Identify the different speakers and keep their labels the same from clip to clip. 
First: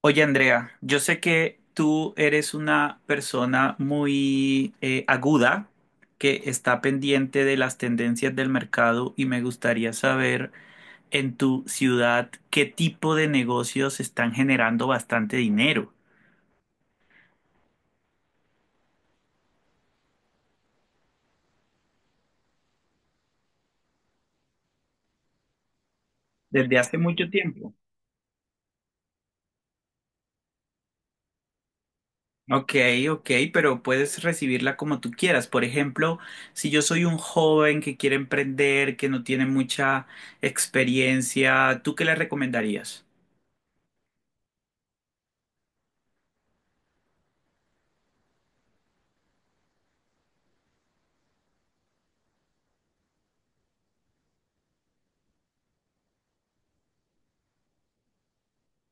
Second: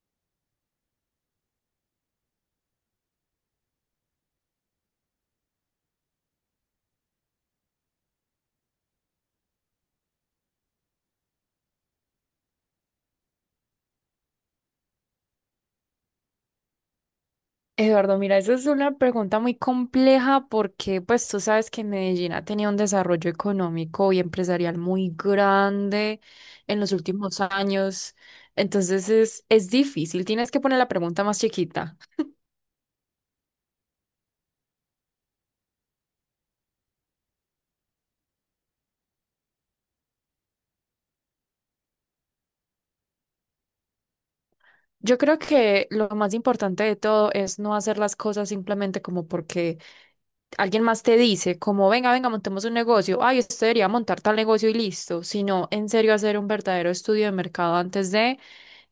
Speaker 1: Oye, Andrea, yo sé que tú eres una persona muy aguda que está pendiente de las tendencias del mercado y me gustaría saber en tu ciudad qué tipo de negocios están generando bastante dinero.
Speaker 2: Eduardo, mira, esa es una pregunta muy compleja porque pues tú sabes que Medellín ha tenido un desarrollo económico y empresarial muy grande
Speaker 1: Desde
Speaker 2: en los
Speaker 1: hace mucho
Speaker 2: últimos
Speaker 1: tiempo.
Speaker 2: años. Entonces es difícil, tienes que poner la pregunta más chiquita.
Speaker 1: Ok, ok, pero puedes recibirla como tú quieras. Por ejemplo, si yo soy un joven que quiere emprender, que no tiene mucha experiencia, ¿tú qué le recomendarías?
Speaker 2: Yo creo que lo más importante de todo es no hacer las cosas simplemente como porque alguien más te dice, como venga, venga, montemos un negocio, ay, usted debería montar tal negocio y listo, sino en serio hacer un verdadero estudio de mercado antes de,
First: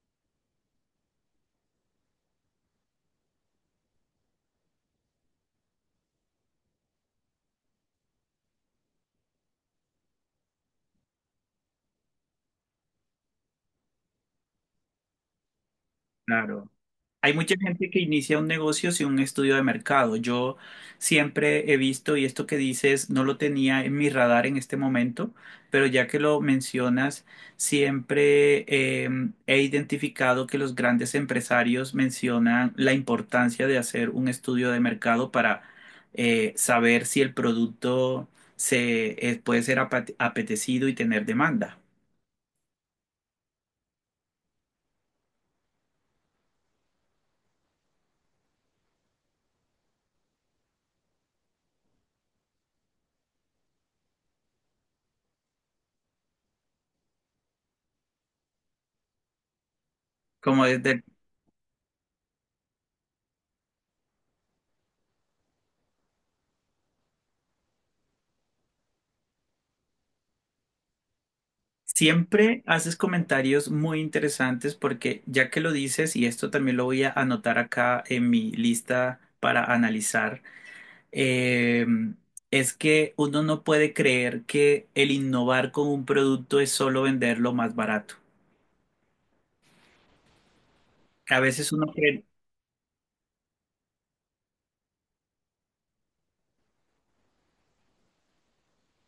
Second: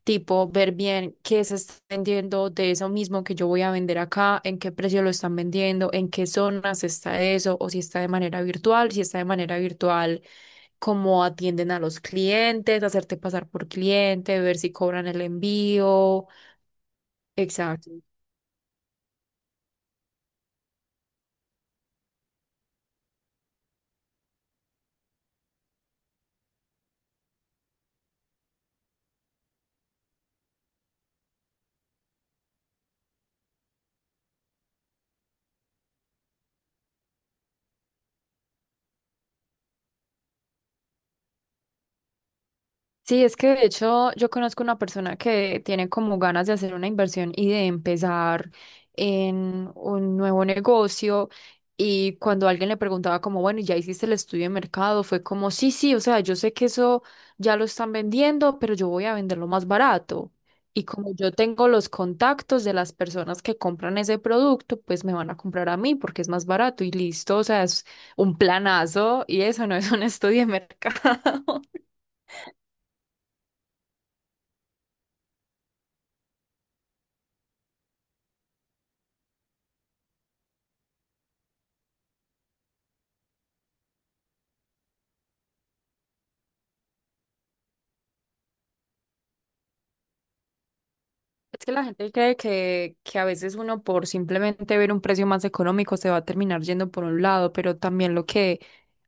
Speaker 2: tipo, ver bien qué se está vendiendo de eso mismo que yo voy a vender acá, en qué precio lo están vendiendo, en qué zonas está eso, o si está de manera virtual, si está de manera virtual cómo atienden a los clientes, hacerte pasar por cliente, ver si cobran el envío.
Speaker 1: Claro. Hay mucha gente
Speaker 2: Exacto.
Speaker 1: que inicia un negocio sin un estudio de mercado. Yo siempre he visto, y esto que dices no lo tenía en mi radar en este momento, pero ya que lo mencionas, siempre eh, he identificado que los grandes empresarios mencionan la importancia de hacer un estudio de mercado para saber si el producto puede ser apetecido y tener demanda.
Speaker 2: Sí, es que de hecho yo conozco una persona que tiene como ganas de hacer una inversión y de empezar en un nuevo negocio, y cuando alguien le preguntaba como, bueno, ¿y ¿ya hiciste el estudio de mercado? Fue como, sí, sí, o sea, yo sé que eso ya lo están vendiendo, pero yo voy a venderlo más barato.
Speaker 1: Como
Speaker 2: Y
Speaker 1: desde el…
Speaker 2: como yo tengo los contactos de las personas que compran ese producto, pues me van a comprar a mí porque es más barato y listo, o sea, es un planazo y eso no es un estudio de mercado.
Speaker 1: Siempre haces comentarios muy interesantes porque ya que lo dices, y esto también lo voy a anotar acá en mi lista para analizar. eh, es que uno no puede creer que el innovar con un producto es solo venderlo más barato. A
Speaker 2: Es
Speaker 1: veces
Speaker 2: que la
Speaker 1: uno
Speaker 2: gente
Speaker 1: cree,
Speaker 2: cree que a veces uno por simplemente ver un precio más económico se va a terminar yendo por un lado, pero también lo que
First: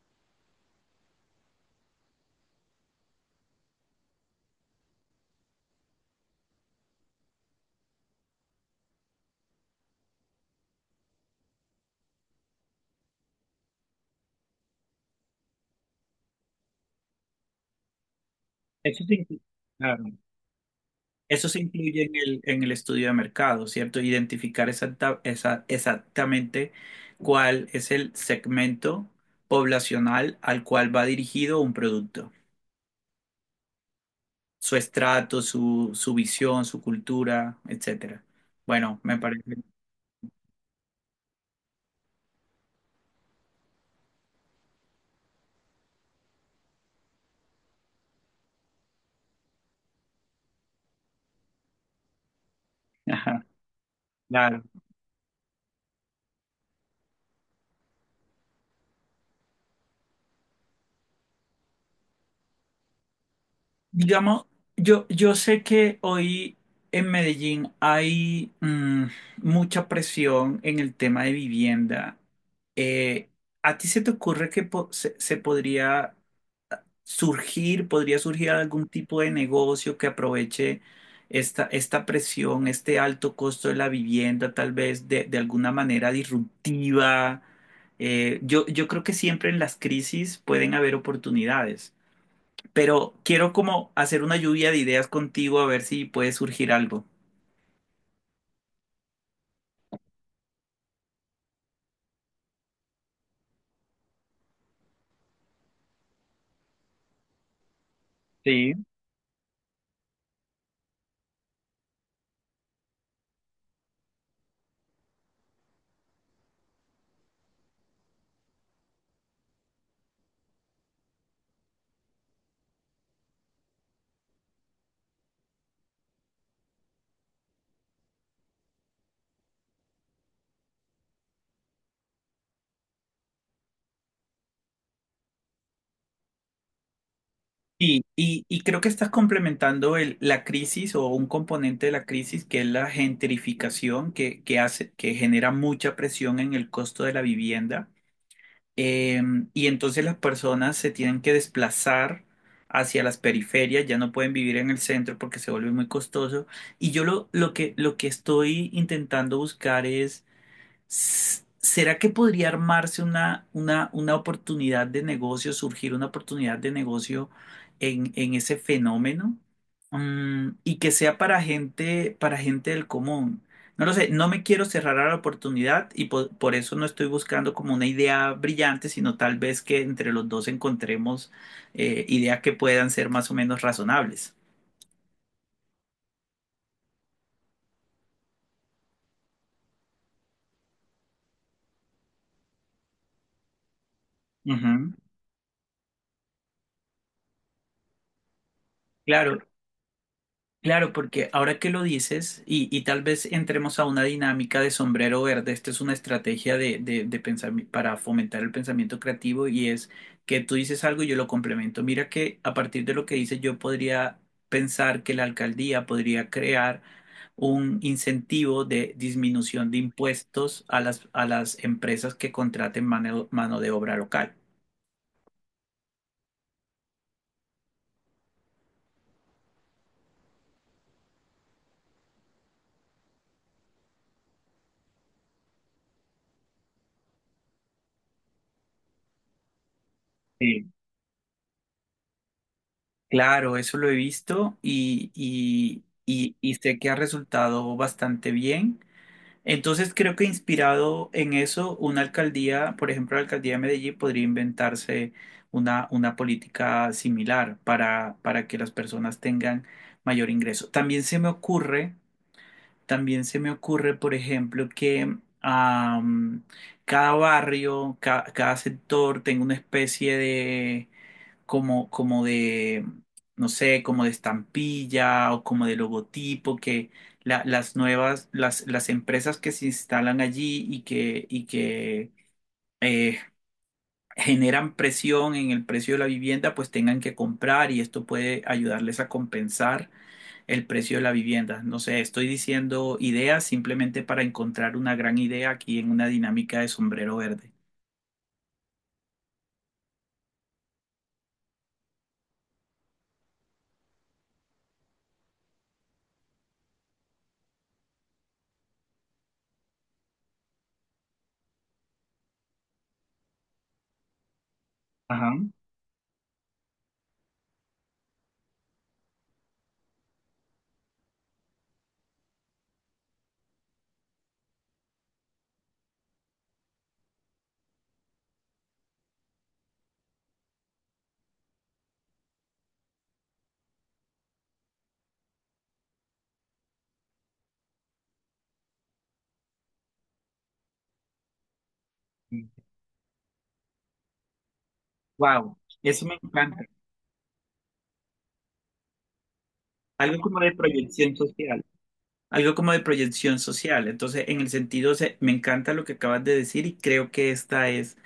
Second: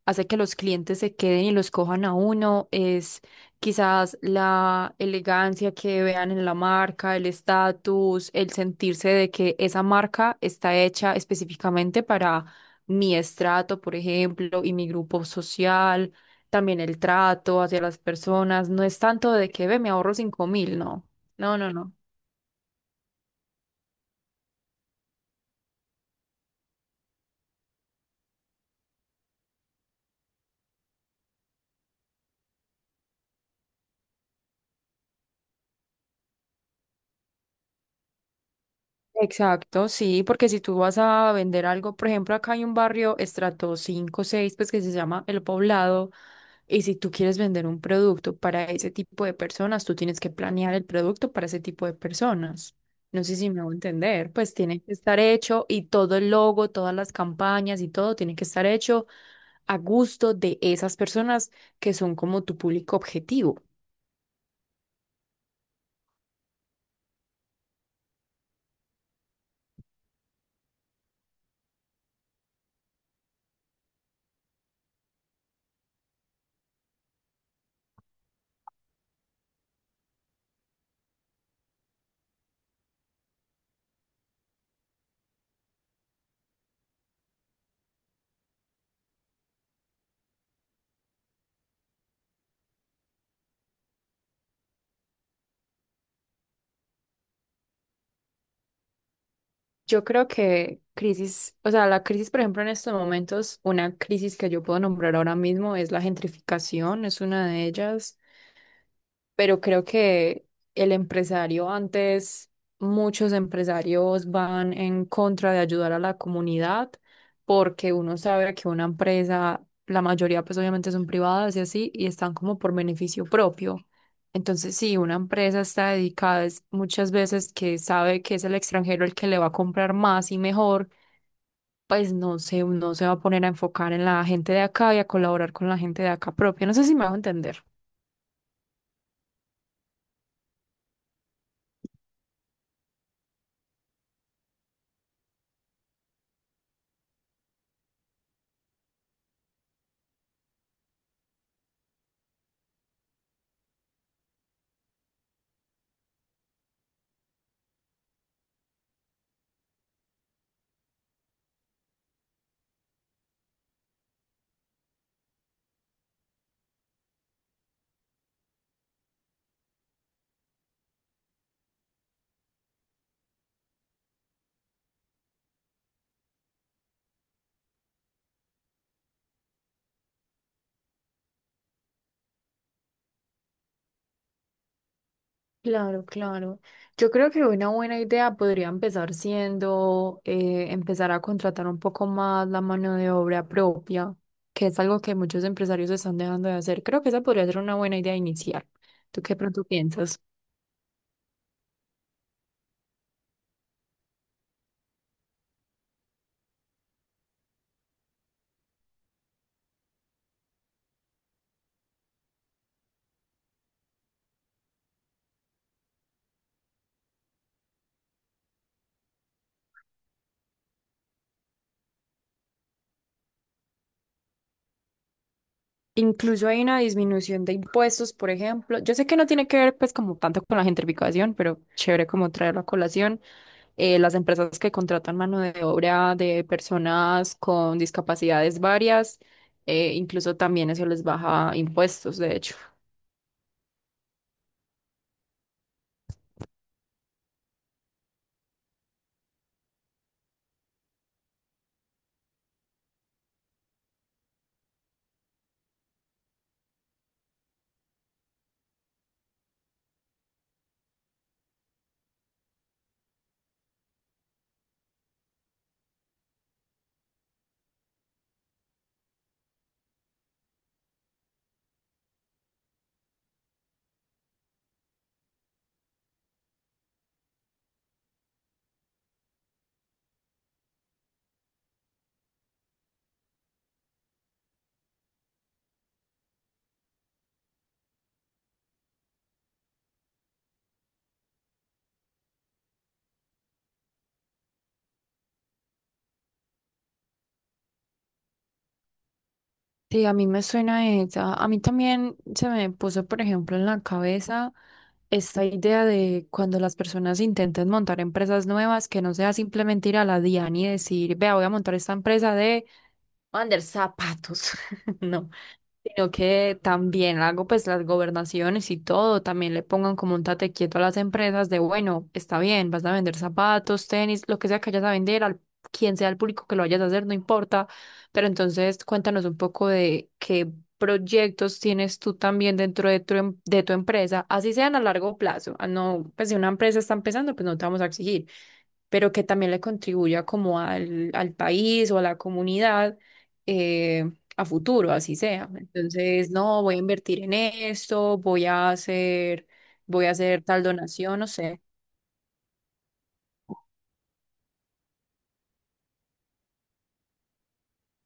Speaker 2: hace que los clientes se queden y los cojan a uno es quizás la elegancia que vean en la marca, el estatus, el sentirse de que esa marca está hecha específicamente para mi estrato, por ejemplo, y mi grupo social, también el trato hacia las personas. No es
Speaker 1: eso se
Speaker 2: tanto
Speaker 1: inclu-
Speaker 2: de que ve, me
Speaker 1: claro,
Speaker 2: ahorro 5000, no.
Speaker 1: eso
Speaker 2: No,
Speaker 1: se
Speaker 2: no, no.
Speaker 1: incluye en en el estudio de mercado, ¿cierto? Identificar exactamente cuál es el segmento poblacional al cual va dirigido un producto, su estrato, su visión, su cultura, etcétera. Bueno, me parece.
Speaker 2: Exacto, sí, porque si tú vas a vender algo, por ejemplo, acá hay un barrio estrato 5, 6, pues, que se llama El Poblado, y si tú quieres vender un producto para ese tipo de personas, tú tienes que planear el producto para ese tipo de personas. No sé
Speaker 1: Ajá,
Speaker 2: si me hago entender, pues
Speaker 1: claro.
Speaker 2: tiene que estar hecho y todo el logo, todas las campañas y todo tiene que estar hecho a gusto de esas personas que son como tu público objetivo.
Speaker 1: Digamos, yo sé que hoy en Medellín hay mucha presión en el tema de vivienda. Eh, ¿A ti se te ocurre que se podría surgir algún tipo de negocio que aproveche esta presión, este alto costo de la vivienda, tal vez de alguna manera disruptiva? Yo creo que siempre en las crisis pueden haber oportunidades, pero quiero como hacer una lluvia de ideas contigo a ver si puede surgir algo.
Speaker 2: Yo creo que crisis, o sea, la crisis, por ejemplo, en estos momentos, una crisis que yo puedo nombrar ahora mismo es la gentrificación, es una de ellas,
Speaker 1: Sí.
Speaker 2: pero creo que el empresario antes, muchos empresarios van en contra de ayudar a la comunidad porque uno sabe que una empresa, la mayoría pues obviamente son privadas y así, y están como por beneficio propio. Entonces, sí, una empresa está dedicada es muchas veces que sabe que es el extranjero el que le va a comprar más y mejor, pues no se va a poner a enfocar en la gente de acá y a colaborar con la gente de acá propia. No sé si me hago entender.
Speaker 1: Sí, y creo que estás complementando la crisis o un componente de la crisis, que es la gentrificación, que hace, que genera mucha presión en el costo de la vivienda. Eh, y entonces las personas se tienen que desplazar hacia las periferias, ya no pueden vivir en el centro porque se vuelve muy costoso. Y yo lo que estoy intentando buscar es… ¿Será que podría armarse una oportunidad de negocio, surgir una oportunidad de negocio en ese fenómeno? Mm, y que sea para gente del común. No lo sé, no me quiero cerrar a la oportunidad y por eso no estoy buscando como una idea brillante, sino tal vez que entre los dos encontremos ideas que puedan ser más o menos razonables.
Speaker 2: Claro, claro. Yo creo que una buena idea podría empezar siendo empezar a contratar un poco más la mano de obra propia, que es
Speaker 1: Ujú.
Speaker 2: algo que muchos empresarios están dejando de hacer. Creo que esa podría ser una buena idea inicial. ¿Tú qué
Speaker 1: Claro.
Speaker 2: pronto piensas?
Speaker 1: Claro, porque ahora que lo dices, y tal vez entremos a una dinámica de sombrero verde. Esta es una estrategia de, de para fomentar el pensamiento creativo, y es que tú dices algo y yo lo complemento. Mira que a partir de lo que dices yo podría pensar que la alcaldía podría crear un incentivo de disminución de impuestos a las empresas que contraten mano de obra local.
Speaker 2: Incluso hay una disminución de impuestos, por ejemplo. Yo sé que no tiene que ver pues como tanto con la gentrificación, pero chévere como traerlo a colación. Las empresas que contratan mano de obra de personas con discapacidades varias, incluso
Speaker 1: Sí.
Speaker 2: también eso les baja impuestos, de hecho.
Speaker 1: Claro, eso lo he visto, y sé que ha resultado bastante bien. Entonces creo que, inspirado en eso, una alcaldía, por ejemplo, la alcaldía de Medellín, podría inventarse una política similar para que las personas tengan mayor ingreso. También se me ocurre, también se me ocurre, por ejemplo, que am, cada barrio, cada sector tenga una especie de como, como de, no sé, como de estampilla o como de logotipo, que las nuevas, las empresas que se instalan allí y que eh, generan presión en el precio de la vivienda, pues tengan que comprar, y esto puede ayudarles a compensar el precio de la vivienda. No sé, estoy diciendo ideas simplemente para encontrar una gran idea aquí en una dinámica de sombrero verde.
Speaker 2: Sí, a mí me suena esa. A mí también se me puso, por ejemplo, en la cabeza esta idea de cuando las personas intenten montar empresas nuevas, que no sea simplemente ir a la DIAN y decir, vea, voy a montar esta empresa de vender zapatos, no,
Speaker 1: Ajá.
Speaker 2: sino que también hago pues las gobernaciones y todo, también le pongan como un tate quieto a las empresas de, bueno, está bien, vas a vender zapatos, tenis, lo que sea que vayas a vender, al quien sea el público que lo vayas a hacer, no importa, pero entonces cuéntanos un poco de qué proyectos tienes tú también dentro de tu, de tu empresa, así sean a largo plazo, ah, no, pues si una empresa está empezando, pues no te vamos a exigir, pero que también le contribuya como al, al país o a la comunidad eh, a futuro, así sea.
Speaker 1: Wow, eso me
Speaker 2: Entonces, no,
Speaker 1: encanta.
Speaker 2: voy a invertir en esto, voy a
Speaker 1: Algo como
Speaker 2: hacer
Speaker 1: de
Speaker 2: tal
Speaker 1: proyección
Speaker 2: donación, no sé.
Speaker 1: social. Algo como de proyección social. Entonces, en el sentido, me encanta lo que acabas de decir y creo que esta es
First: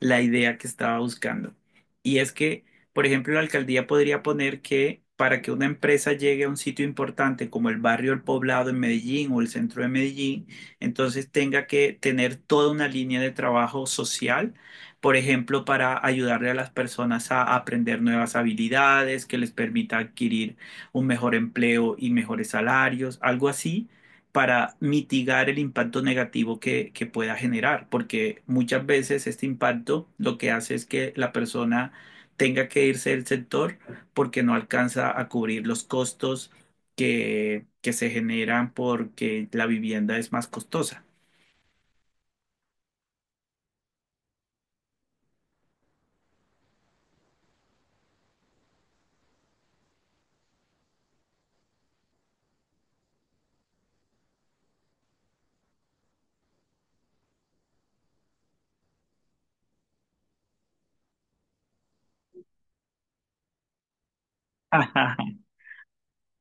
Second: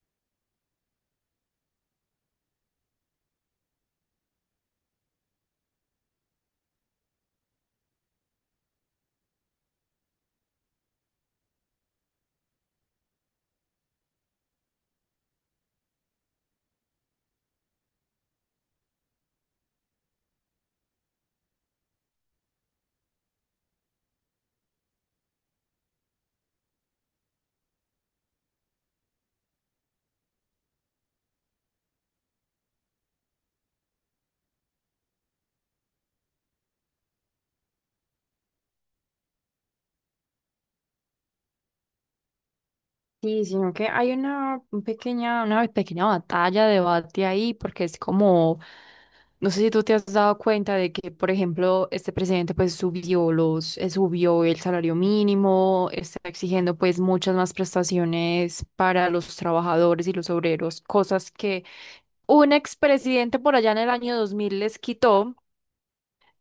Speaker 1: la idea que estaba buscando. Y es que, por ejemplo, la alcaldía podría poner que, para que una empresa llegue a un sitio importante como el barrio El Poblado en Medellín o el centro de Medellín, entonces tenga que tener toda una línea de trabajo social. Por ejemplo, para ayudarle a las personas a aprender nuevas habilidades que les permita adquirir un mejor empleo y mejores salarios, algo así, para mitigar el impacto negativo que pueda generar, porque muchas veces este impacto lo que hace es que la persona tenga que irse del sector porque no alcanza a cubrir los costos que se generan porque la vivienda es más costosa.
Speaker 2: Sí, sino que hay una un pequeña, una pequeña batalla, debate ahí, porque es como, no sé si tú te has dado cuenta de que, por ejemplo, este presidente pues subió los, subió el salario mínimo, está exigiendo pues muchas más prestaciones para los trabajadores y los obreros, cosas que un expresidente por allá en el año 2000 les
Speaker 1: Ajá.
Speaker 2: quitó.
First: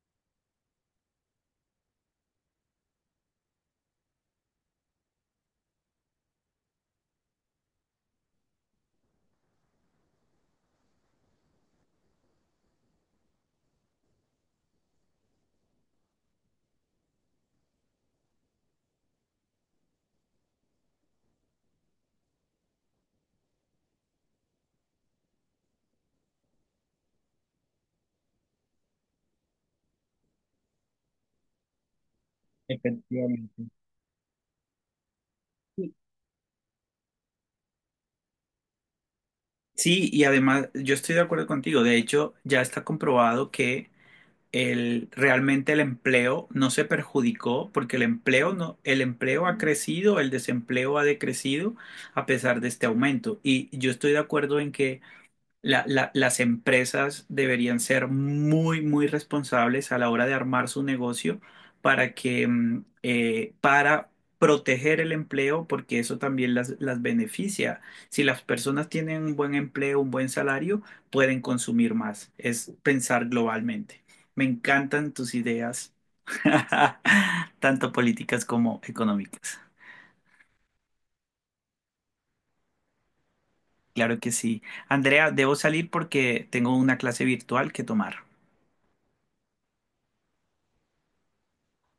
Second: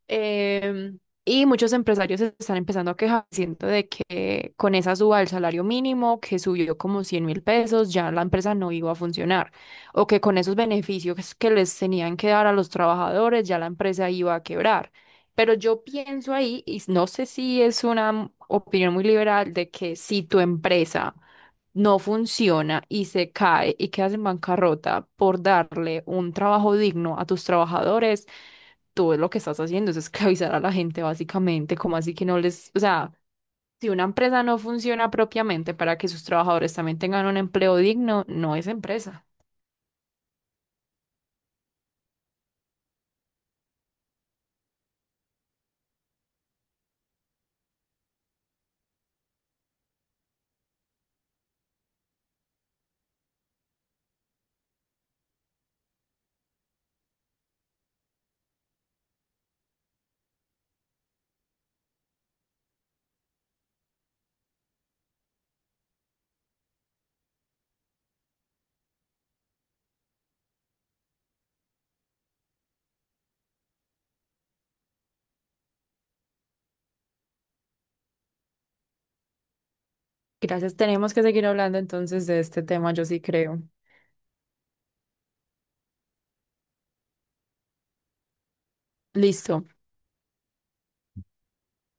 Speaker 2: Y muchos empresarios se están empezando a quejar, siento de que con esa suba del salario mínimo, que subió como 100.000 pesos, ya la empresa no iba a funcionar. O que con esos beneficios que les tenían que dar a los trabajadores, ya la empresa iba a quebrar. Pero yo pienso ahí, y no sé si es una opinión muy liberal, de que si tu empresa no funciona y se cae y quedas en bancarrota por darle un trabajo digno a tus trabajadores, tú lo que estás haciendo es esclavizar a la gente básicamente, como así que no les, o sea,
Speaker 1: Efectivamente.
Speaker 2: si una empresa no funciona propiamente para que sus trabajadores también tengan un empleo digno, no es empresa.
Speaker 1: Sí, y además yo estoy de acuerdo contigo. De hecho, ya está comprobado que realmente el empleo no se perjudicó, porque el empleo no, el empleo ha crecido, el desempleo ha decrecido a pesar de este aumento. Y yo estoy de acuerdo en que las empresas deberían ser muy, muy responsables a la hora de armar su negocio para que, para proteger el empleo, porque eso también las beneficia. Si las personas tienen un buen empleo, un buen salario, pueden consumir más. Es pensar globalmente. Me encantan tus ideas, tanto políticas como económicas.
Speaker 2: Gracias, tenemos que seguir hablando entonces de este tema, yo sí creo.
Speaker 1: Claro que sí. Andrea, debo salir porque tengo una clase virtual que tomar.
Speaker 2: Listo.